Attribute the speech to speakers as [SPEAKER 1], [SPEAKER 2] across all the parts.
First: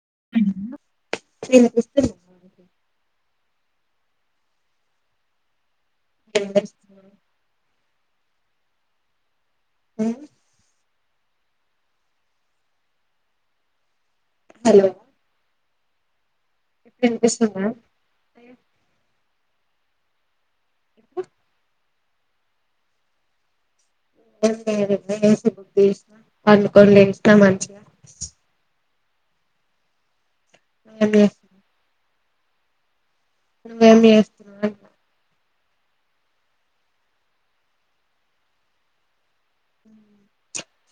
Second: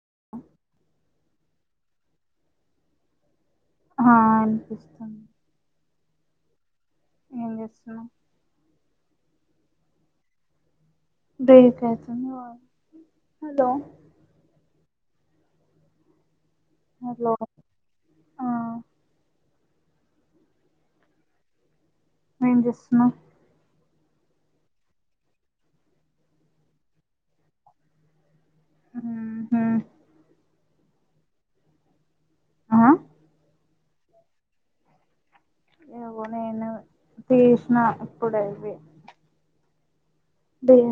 [SPEAKER 1] [unintelligible] [unintelligible]
[SPEAKER 2] అహా, అనిపిస్తుంది.
[SPEAKER 1] ఇంకేమ్, తెలుస్తుంది?
[SPEAKER 2] సా.
[SPEAKER 1] ఉమ్మ్
[SPEAKER 2] దేనికైతుందో, హలో.
[SPEAKER 1] హలో! ఇప్పుడు
[SPEAKER 2] హలో
[SPEAKER 1] ఇనిపిస్తుందా?
[SPEAKER 2] ఆ ఏం చేస్తున్నావు?
[SPEAKER 1] ఏం లేదు ఏసి బుక్ జేసినా, పండుకొని లేసిన మంచిగా.
[SPEAKER 2] ఊహూ
[SPEAKER 1] మేమే
[SPEAKER 2] ఆ
[SPEAKER 1] నీవు ఏం చేస్తున్నావు? అని
[SPEAKER 2] ఏగో, నేను తీసిన ఇప్పుడే ఇవి.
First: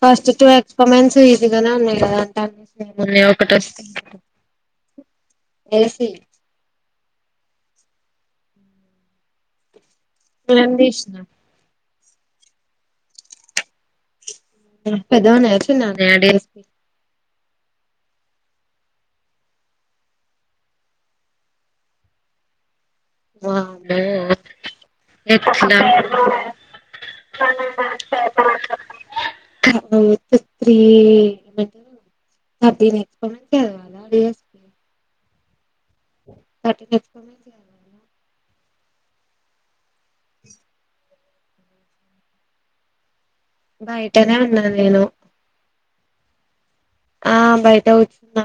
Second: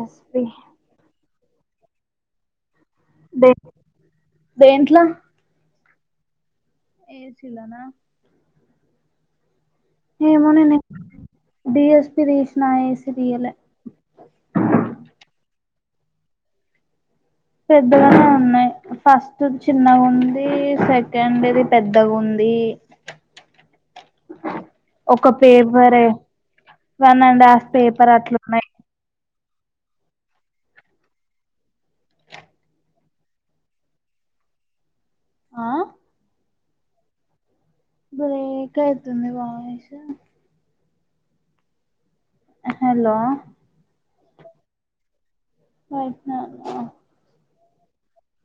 [SPEAKER 1] First two, experiments. ఈజ్ గానే ఉన్నాయి కదా, అంటాన్రు.
[SPEAKER 2] దే దేంట్ల?
[SPEAKER 1] ఏసీ
[SPEAKER 2] ఏసీలోనా?
[SPEAKER 1] నువ్వేం
[SPEAKER 2] ఇమేనేనే,
[SPEAKER 1] చేసినవ్
[SPEAKER 2] డిఎస్పి. తిరిష్ణ ఎస్‌డీఎల్‌ఏ.
[SPEAKER 1] పెద్దగా ఉన్నాయా చిన్నా? డాడి [unintelligible]
[SPEAKER 2] పెద్దగానే ఉన్నయి, ఫస్ట్‌ది చిన్నగుంది, సెకండ్‌ది పెద్దగుంది.
[SPEAKER 1] వామ్మో
[SPEAKER 2] ఒక
[SPEAKER 1] ఎట్లా
[SPEAKER 2] పేపరే, one and half paper అట్లున్నాయి.
[SPEAKER 1] [inaudible] Three ఏమంటారు, ఎక్స్‌పెరిమెంట్స్ చదవల డిఎస్పి అంటే.
[SPEAKER 2] ఆ
[SPEAKER 1] పట్టి తెచ్చుకొనైతిగ
[SPEAKER 2] బ్రేక్, అయితుంది వాయిసు.
[SPEAKER 1] ఇ
[SPEAKER 2] హలో!
[SPEAKER 1] బయటనే ఉన్నా నేను.
[SPEAKER 2] నా, ఆ.
[SPEAKER 1] ఆ, బయట కుచ్ నా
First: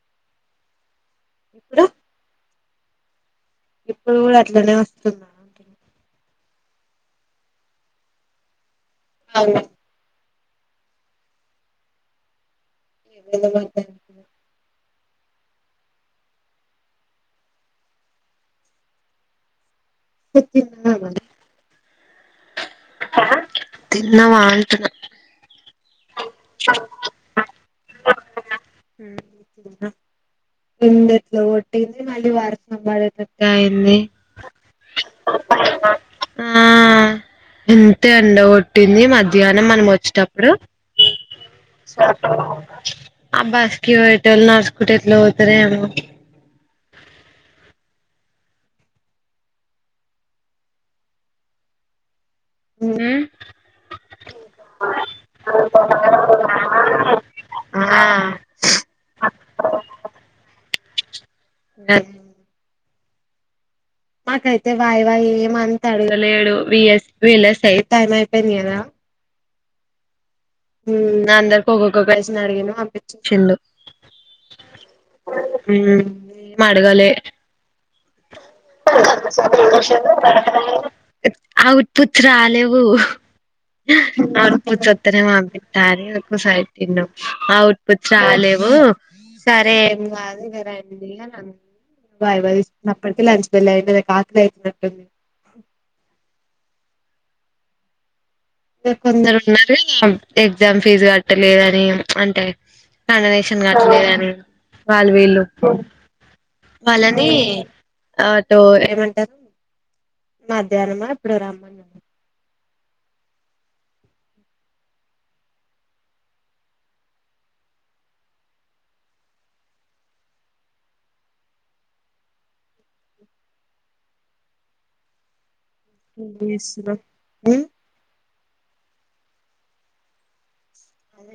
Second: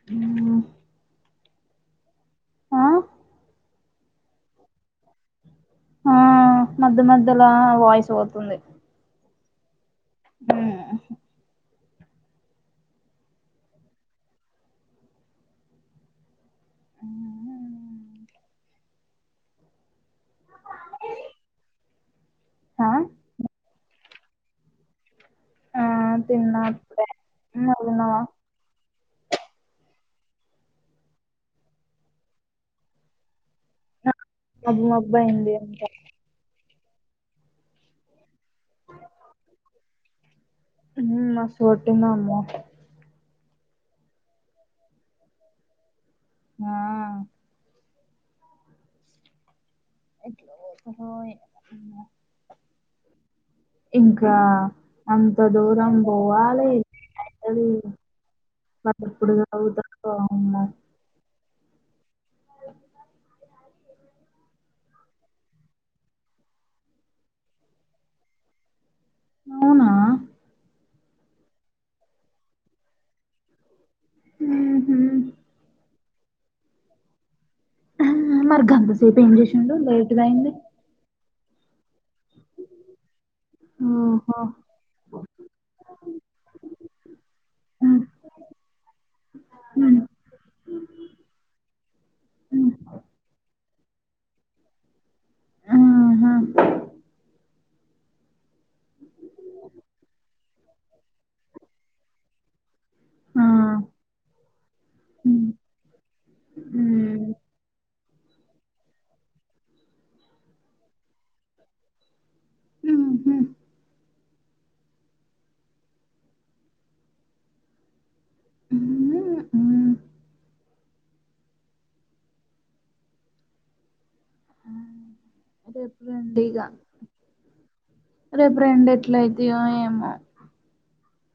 [SPEAKER 2] ఆ
[SPEAKER 1] ఇప్పుడు. ఇప్పుడు గూడ, అట్లనే వస్తున్నా అంటున్నా.
[SPEAKER 2] ఆ మధ్య మధ్యలా, వాయిస్ పోతుంది.
[SPEAKER 1] అవును.
[SPEAKER 2] మ్ హు
[SPEAKER 1] ఎవరిది పడతాది అనుకున్నావు?
[SPEAKER 2] ఆ ఆ ఆ
[SPEAKER 1] [unintelligible] ఆ తిన్నావా అంటున్నా
[SPEAKER 2] ఆ తిన్నా అప్పుడే నువ్వు తిన్నావా
[SPEAKER 1] నింద ఎట్లు ఒటింది మళ్ళీ వార సంబాద
[SPEAKER 2] అబ్బ అబ్బాయింది అంత
[SPEAKER 1] ఆ ఎంతే ఎండ కొట్టింది మధ్యాహ్నం మనం వచ్చేటప్పుడు
[SPEAKER 2] చోటిన్నామో
[SPEAKER 1] ఆ బాస్కివయిట నడుస్కుంట ఎట్లు పోతుారే అమ
[SPEAKER 2] ఆా ఎట్లా పోతారో ఏమో
[SPEAKER 1] ఏ
[SPEAKER 2] ఇంకా అంత దూరం పోవాలి అంది వా ఎప్పుడు చదువుతారుో ఉ
[SPEAKER 1] అ మాకైతే వాయి వాయి ఏమ అంత అడగలేడు వస్ వీలస్ అయి టైం అయిపోయింది కదా
[SPEAKER 2] అవునా
[SPEAKER 1] అందరిక ఒక్కొక్కొ క్వశ్చన్ అడిగా పపించించిడు
[SPEAKER 2] ఉమ్మ్
[SPEAKER 1] మడగలే
[SPEAKER 2] మరి గంతసేపు ఏం చేసిండు లేటుగా అయింది
[SPEAKER 1] అవున్ ట్ పుట్ రాలేవు
[SPEAKER 2] ఓహో
[SPEAKER 1] అవుట్ పుట్స్ వస్తనే పంపిస్తని ఒసారి తిన్న అవుట్
[SPEAKER 2] ఉమ్,
[SPEAKER 1] పట్ రాలేవు సరే
[SPEAKER 2] ఉమ్,
[SPEAKER 1] ఏం కాదు ఇంకా రండి అని వైవా
[SPEAKER 2] ఉమ్,
[SPEAKER 1] తీసుకు అప్పటికే లంచ్ పెళ్లయితనే కార్ లో ఎక్కినట్టు
[SPEAKER 2] ఉమ్ హా
[SPEAKER 1] ఇకా కొందరు ఉన్నారు కదా ఎగ్జామ్ ఫీజు కట్టలేదని ఉ చిప్ అంటే
[SPEAKER 2] ఆ,
[SPEAKER 1] డొనేషన్ కాట్టలేదుని వాళ్ళు వీళ్ళు
[SPEAKER 2] ఉమ్,
[SPEAKER 1] వాళ్ళని
[SPEAKER 2] ఉమ్,
[SPEAKER 1] అ టో ఏమంటారు మాధ్యాహ్నమా ఇప్పుడ
[SPEAKER 2] ఉమ్మ్ ఉమ్, ఉమ్. అ
[SPEAKER 1] ఏం చేస్తున్నావ్ ఉమ్
[SPEAKER 2] రేపు రెండు ఎట్ల అయితయో ఏమో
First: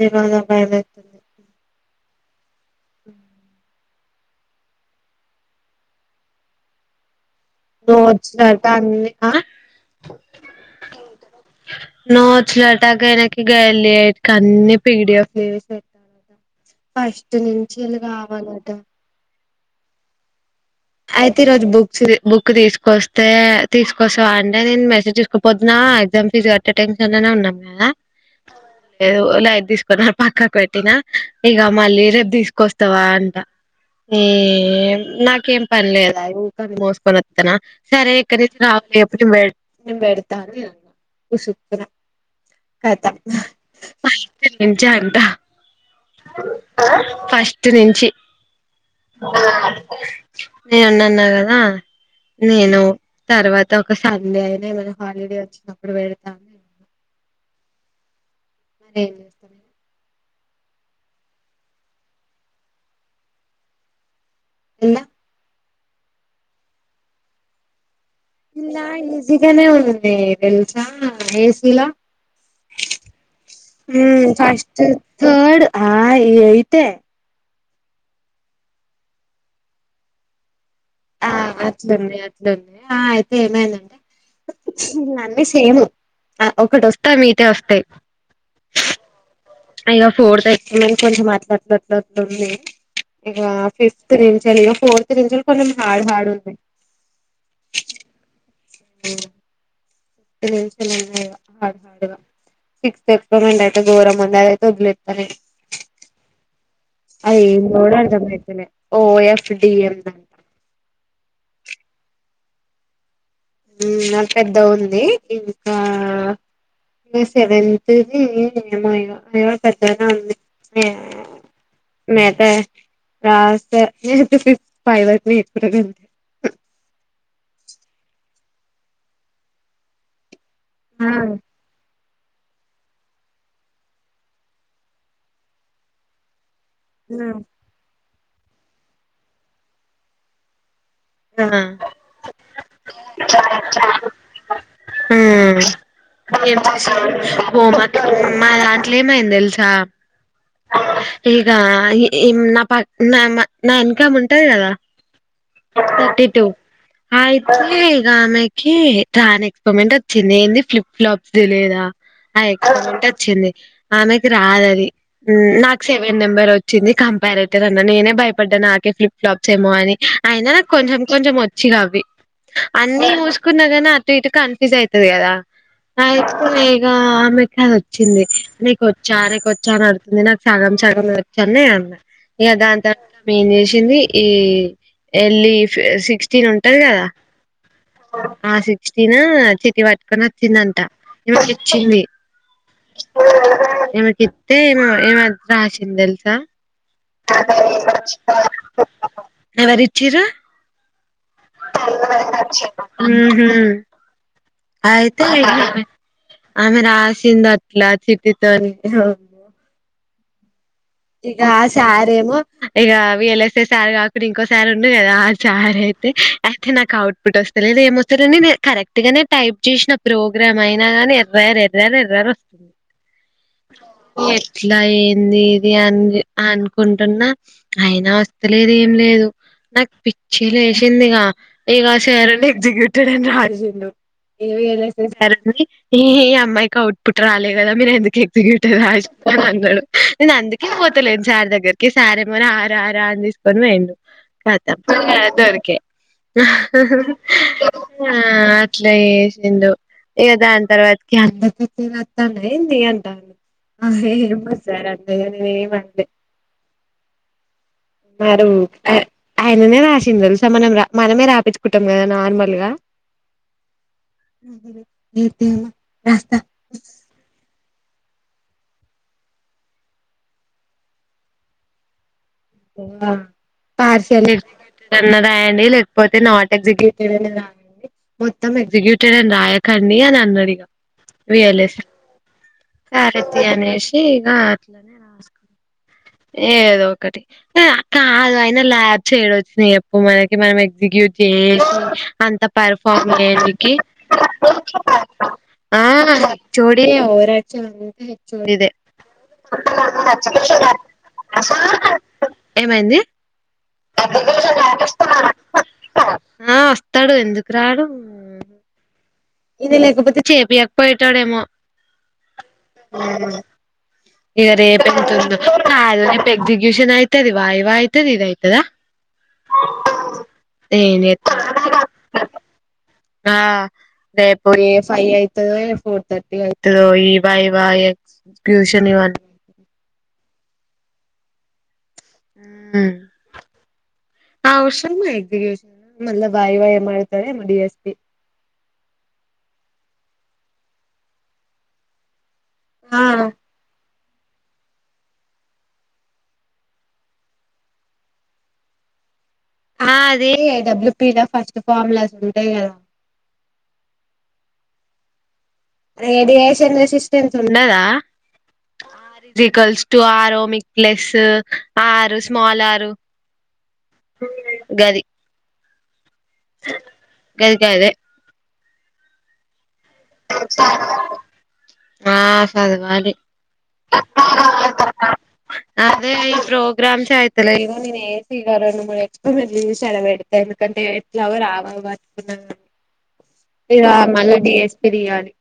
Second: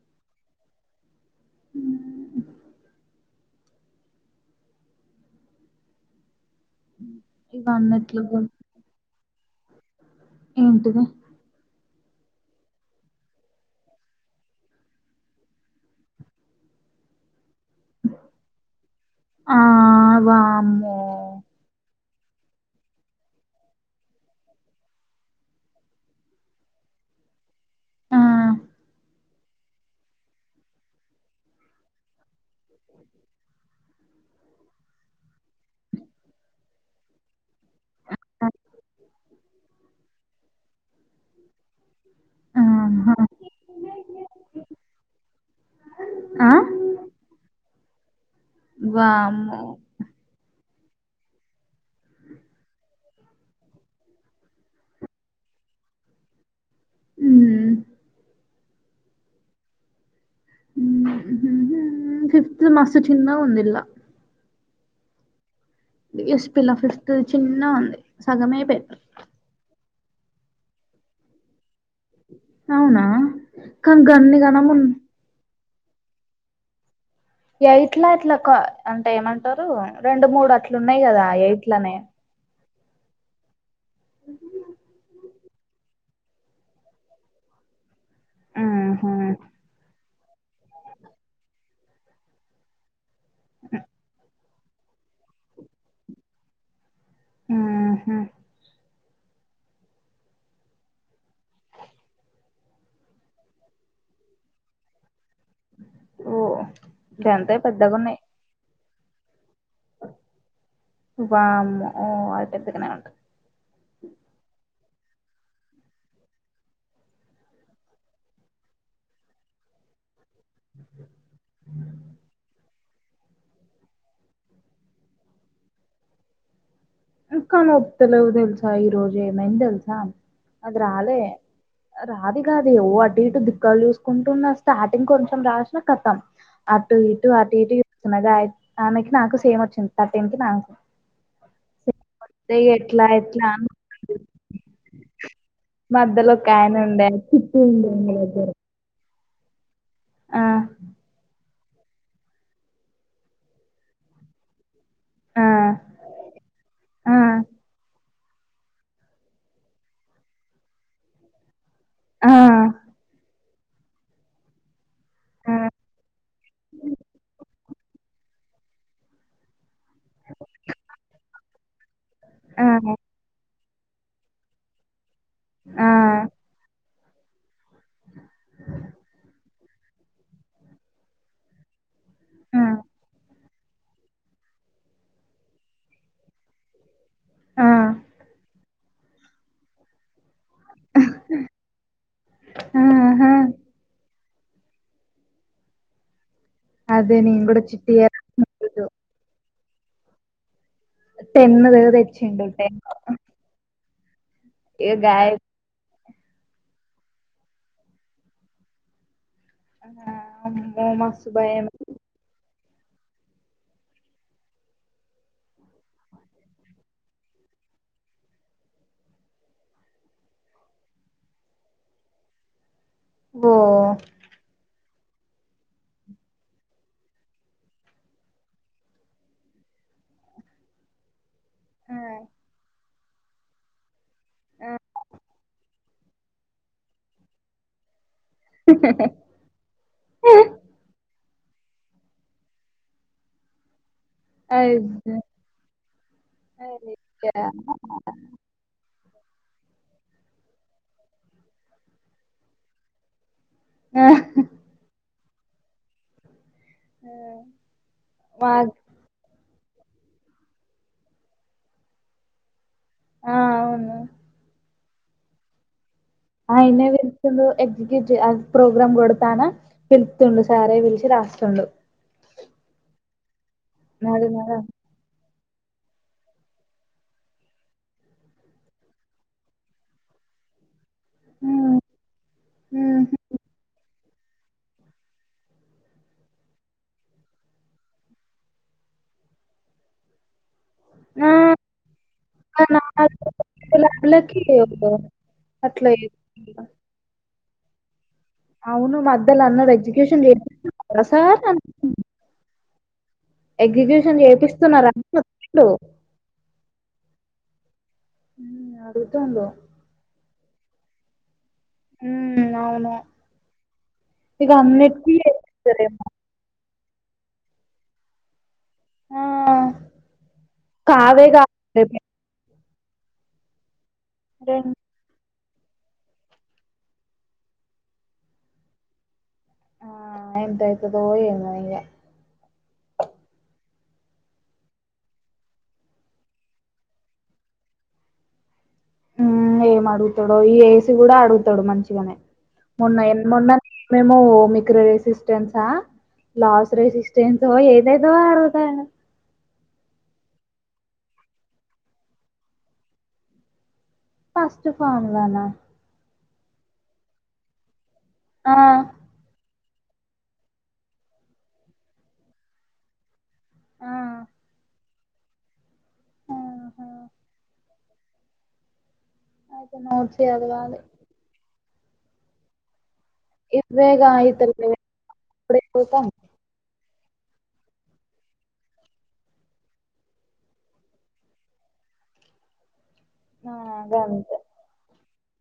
[SPEAKER 1] ఈరోజు బయలుతుంది
[SPEAKER 2] ఉమ్ ఉ
[SPEAKER 1] నోచ్చిన తరుత [unintelligible] అన్ని ఆ
[SPEAKER 2] ఏంటిది?
[SPEAKER 1] [unintelligible] గలి అన్ని పిడిఎఫ్ ఫస్ట్ నుం జలు గావాలట
[SPEAKER 2] ఆ వామ్
[SPEAKER 1] అయితే ఈ రోజు బుక్స్ బుక్ తీసుకొస్తే తీసుకొస్తావా అంటే నేను మెసేజ్ తీసుకోపోతున్నా ఎగ్జామ్ ఫీజు కట్టే టెన్షన్ లోనే ఉన్న న్న
[SPEAKER 2] ఆ,
[SPEAKER 1] ఏదో లైట్ తీసుకొని ఆ పక్కకు పెట్టిన ఇక మళ్ళీ రేపు తీసుకొ క్క వస్తావా అంట ఎమ్ నాకేం పనిలేదా ఊకె నేను మోసుకొని వస్తన్నా సరే ఇక్కడి నుంచి రావలిప్పుడు పెడతానన్నది కదక్క
[SPEAKER 2] ఆహా,
[SPEAKER 1] మా ఇంటి నుంచి అంట
[SPEAKER 2] ఆ,
[SPEAKER 1] ఫస్ట్ నుంచి
[SPEAKER 2] వామ్మో
[SPEAKER 1] అ నేన్న అన్నా కదా నేను తర్వాత ఒక సండే అయినా ఏమైనా హాలిడే వచ్చినప్పుడు వెడతా
[SPEAKER 2] హమ్
[SPEAKER 1] ఏం
[SPEAKER 2] [inaudible] ఫిఫ్త్ మస్త్ చిన్నగా ఉంది ఇందల
[SPEAKER 1] ఎన్న [unintelligible]
[SPEAKER 2] ఎస్పిలా ఫిఫ్త్ చిన్న ఉంది సగమే
[SPEAKER 1] ఇలా
[SPEAKER 2] అయిపోయింది
[SPEAKER 1] ఈజీగానే ఉ న తెలుసా ఏసీలా
[SPEAKER 2] అవునా క
[SPEAKER 1] ఉమ్
[SPEAKER 2] గన్నన్ని కనా మ
[SPEAKER 1] ఫస్ట్ థర్డ్ ఆ అయితే
[SPEAKER 2] ఎయిట్లా అట్లా అంటే ఏమంటారు రెండు మూడు అట్లా అట్లు ఉన్నాయి కదా
[SPEAKER 1] ఆ
[SPEAKER 2] ఎయిట్ నే
[SPEAKER 1] అట్లున్నాయి అట్లున్నాయి ఆ అయితే ఏమైందంటే అన్నీ సేమ్ ఒకటి వస్తా మీతేే వస్తాయి
[SPEAKER 2] ఆహా
[SPEAKER 1] ఇగ ఫోర్త్ ఎని కొంచెం మాట్లాడలట్లట్లుంది ఇ ఫిఫ్త్ ది సరగా ఫోర్త్ రేంజ్ లో కొంచం హాడ్ హాడ్ ఉన్నా్
[SPEAKER 2] ఆహా
[SPEAKER 1] ఉమ్ [unintelligible] ఉన్నాయి హార్డ్ హార్డ్ గా సిక్స్త్ ఎం అయితే గోరం ఉంది అదైతే వదిలేస్తను
[SPEAKER 2] ఓ గంతే
[SPEAKER 1] అయ్య
[SPEAKER 2] పెద్దగున్నాయి
[SPEAKER 1] [unintelligible] తేనే ఓ ఎస్ డిఎందంట
[SPEAKER 2] ఓ అయితే పెద్దకనే ఉంటుంది
[SPEAKER 1] ఉ అది పెద్దగుంది ఇంకా ఇగా సెవెన్త్ [unintelligible] ఉంది మేత రాస్తా [inaudible]
[SPEAKER 2] కనత్తలేవ్ తెలుసా ఈ రోజు ఏమైంది తెలుసా ఆది రాలే రాది కాదు ఓ అటు ఇటు దిక్కలు చూసుకుంటున్న స్టార్టింగ్ కొంచెం రాసినా కతం అటు ఇటు అటు ఇటు న్నగా ఆమెకి నాకు సేమ్ వచ్చింది థర్టీన్ [unintelligible] ఎట్లా ఎట్లా [inaudible]
[SPEAKER 1] [inaudible]
[SPEAKER 2] మధ్యలో ఒక ఆయన ఉండే చిట్టి ఉండే ఆమె దగ్గర
[SPEAKER 1] ఏమైంది తెలుసా
[SPEAKER 2] ఆ,
[SPEAKER 1] ఏ ఇ నా ప నా నా వెనుక ఆమె ఉంటది కదా
[SPEAKER 2] ఆ,
[SPEAKER 1] థర్టీ టూ
[SPEAKER 2] ఆ,
[SPEAKER 1] అయితే ఆమెకి రాని ఎక్స్పరిమెంట్ వచ్చింది ఏంది ఫ్లిప్ ఫ్లాప్స్ తెలిదా
[SPEAKER 2] ఆ,
[SPEAKER 1] అ [unintelligible] వచ్చింది ఆమెకి రాదు అది ఊ
[SPEAKER 2] ఆ,
[SPEAKER 1] నాకు సెవెన్ నెంబర్ వచ్చింది కంపారేటివ్ అన్నా నేనే భయప పడ్డా నాకే ఫ్లిప్ ప్లాప్స్ ఏమో అని అయినా కొంచెం కొంచెం వచ్చు ఇగ అవి
[SPEAKER 2] ఆ,
[SPEAKER 1] అన్నీ ముసు అనుకున్నా గానీ అటు ఇటు కన్ఫ్యూ్స్ అయినా
[SPEAKER 2] ఆ,
[SPEAKER 1] [unintelligible] ఇ ఆమెకి అది వచ్చింది నీకోచ్చా నీకు వచ్చా అని అడుతుంది నాకు సగం సగం వచ్చు అని నేను అన్న ఇగ
[SPEAKER 2] ఆ,
[SPEAKER 1] దాంతో మేము చేసింది ఈ ఎల్లి సిక్స్టీన్ ఉంటది కదా
[SPEAKER 2] ఆ,
[SPEAKER 1] ఆ సిక్స్టీన్ చిట్టి పట్టుకుని తిందంట ఈమెకి ఇచ్చింది
[SPEAKER 2] ఆహా.
[SPEAKER 1] ఈమెకి అయితే ఈమ ఈమా రాసింది తెలుసా [inaudible]
[SPEAKER 2] అదే నేను కూడా చిట్టి ఏ రాసిన రోజు.
[SPEAKER 1] ఎవరు ఇచ్చిర్రు
[SPEAKER 2] టెన్ తెచ్చిండు టెన్
[SPEAKER 1] [unintelligible]
[SPEAKER 2] ఇగ
[SPEAKER 1] ఆయితే
[SPEAKER 2] గాయ
[SPEAKER 1] [unintelligible] ఆమె రాసిందట్ల చిటీతో
[SPEAKER 2] ఆ అమ్
[SPEAKER 1] ఇకా ఆ సారేమో ఇక వీలైతే సారి కాకుండా ఇంకోసారి ఉండే కదా ఆ సారి అయితే అయితే నాకు అవుట్ ఫుట్ వస్తా లేదు ఏమొస్తాలేదు నేను కరెక్ట్ గానే టైప్ చేసిన ప్రోగ్రామ్ అయినా గాని ఎర్రర్ ఎర్రర్ ఎర్రర్ వస్తు
[SPEAKER 2] ఓ
[SPEAKER 1] ఎట్లయి [unintelligible] ఏది అనుకుంటున్నా అయినా వస్త లేదు ఏం లేదు నాకు పిచ్చి లేసిందిగా ఇక
[SPEAKER 2] ఆ
[SPEAKER 1] సార్ ఉండి ఎగ్జిక్యూటెడ్ అని రాసిండు
[SPEAKER 2] ఆ,
[SPEAKER 1] [unintelligible] ఇ అమ్మాయికి అవుట్ పుట్ రాలేదు కదా మీరు ఎందుకే [unintelligible] నేను అందుకే పోతలేను సార్ దగ్గరికి సారేమో రా రా రా అని తీసుకొని పోయిండు
[SPEAKER 2] అయ్యో, అయ్యా.
[SPEAKER 1] [unintelligible] ఏసిందో ఇక దాని తర్వాత [unintelligible] అంట అ
[SPEAKER 2] ఆ,
[SPEAKER 1] [unintelligible] సాగర్ అయో లెేవండి.
[SPEAKER 2] ఆ
[SPEAKER 1] మీరు అ ఆయననే రాసిందసల మనం రా మనమే రాయపిచ్చుకుంటాం కదా నార్మల్ గా
[SPEAKER 2] ఆ అవును
[SPEAKER 1] హ్మ్ హ్మ్మ్ ఏ తిన
[SPEAKER 2] ఆయనే పిలుస్తూడు ఎగ్ [unintelligible] ప్రోగ్రామ్ కొడతానా పిలుతుండు సారే పిలిచి రాస్తుండు
[SPEAKER 1] తినవా
[SPEAKER 2] నాది
[SPEAKER 1] పార్సల్
[SPEAKER 2] నాది
[SPEAKER 1] తన రాయడి లేకపోతే నాట్ ఎగ్జిక్యూటివ్ అని రాయడి మొత్తం ఎగ్జిక్యూటివ్ అని రాయకండి అని అన్నాడ ఇక విర్లెస్ [unintelligible] ఈ గా గట్లే రాసు ఏదో ఒకటి కాదు అయినా ల్యాబ్ చేయడం వచ్చా చెప్పు మనకి మనమే [unintelligible] అంత పర్ఫామర్ దేనికి
[SPEAKER 2] అట్లా
[SPEAKER 1] ఆ
[SPEAKER 2] చేస్తుండు.
[SPEAKER 1] చోడి ఓవరాక్ చాలుంటాయి
[SPEAKER 2] అవును మధ్యల అన్న ఎడ్యుకేషన్ రస్ సా
[SPEAKER 1] ఏమైంది
[SPEAKER 2] ఎగ్జిక్యూషన్ చేపిస్తున్నారా వచ్చిండు
[SPEAKER 1] ఆ వస్తాడు ఎందుకు రాడు ఇది లేకపోతే చేపియాక పోయిటాడే ఎమో
[SPEAKER 2] హ్మ్, అవును
[SPEAKER 1] ఆ
[SPEAKER 2] ఇక
[SPEAKER 1] ఇకా రేపే
[SPEAKER 2] అన్నిటికీ చేపిస్తారేమో
[SPEAKER 1] [unintelligible] మిషన్ అయితది వాయువుతది ఇది అయితదా
[SPEAKER 2] ఆ,
[SPEAKER 1] ఏం చే
[SPEAKER 2] కావే కావాలి
[SPEAKER 1] ఆ అదే ఏఫఐ ఫోర్ తథర్టీ అవుతదో ఇవ వైవా ఎక్స్ నివా
[SPEAKER 2] ఆ ఎంతయితదో ఏమో ఇగ
[SPEAKER 1] ఔష ఎజికష మ వాయి వాయి మతాడ డిఎస్పి
[SPEAKER 2] హ ఏం అడుగుతాడో ఈ ఏసి కూడా అడుగుతాడు మంచిగానే మన్న
[SPEAKER 1] ఆ
[SPEAKER 2] మొన్న మేము ఓమిక్రో రెసిస్టెన్సా లాస్ రెసిస్టెన్స ఏదైదో అడుగుతా
[SPEAKER 1] ఆ అదే డబ్ల్యూపీ ఫస్ట్ ఫార్ములాస్ ఉంటాయి కదా
[SPEAKER 2] ఫస్ట్ ఫార్ములా నా
[SPEAKER 1] రేడియేషన్ అసిస్టెన్స్ ఉన్నదా ఆ రది కల్సు టటు ఆరు మిక్లెస్ ఆరు స్మల్ ఆరు
[SPEAKER 2] ఆ.
[SPEAKER 1] గగాది
[SPEAKER 2] ఆహా
[SPEAKER 1] [unintelligible]
[SPEAKER 2] నోచ్చ అది కాదు
[SPEAKER 1] ఆ సదివాలి
[SPEAKER 2] ఇది బేగ అయితే బ్రేక్ పోదాం
[SPEAKER 1] గ్రామ పంచాయతీలో ఇవో నేను ఏసగారు రెండు మూడు ఎక్స్పరిమెంట్లు చీసీ పెడితే ఎందుకంటే ఎట్లా రావ పట్టుకున్నాని
[SPEAKER 2] ఆ
[SPEAKER 1] ఇద
[SPEAKER 2] గంతే
[SPEAKER 1] మల్లటి ఎస్ బిర్యానీ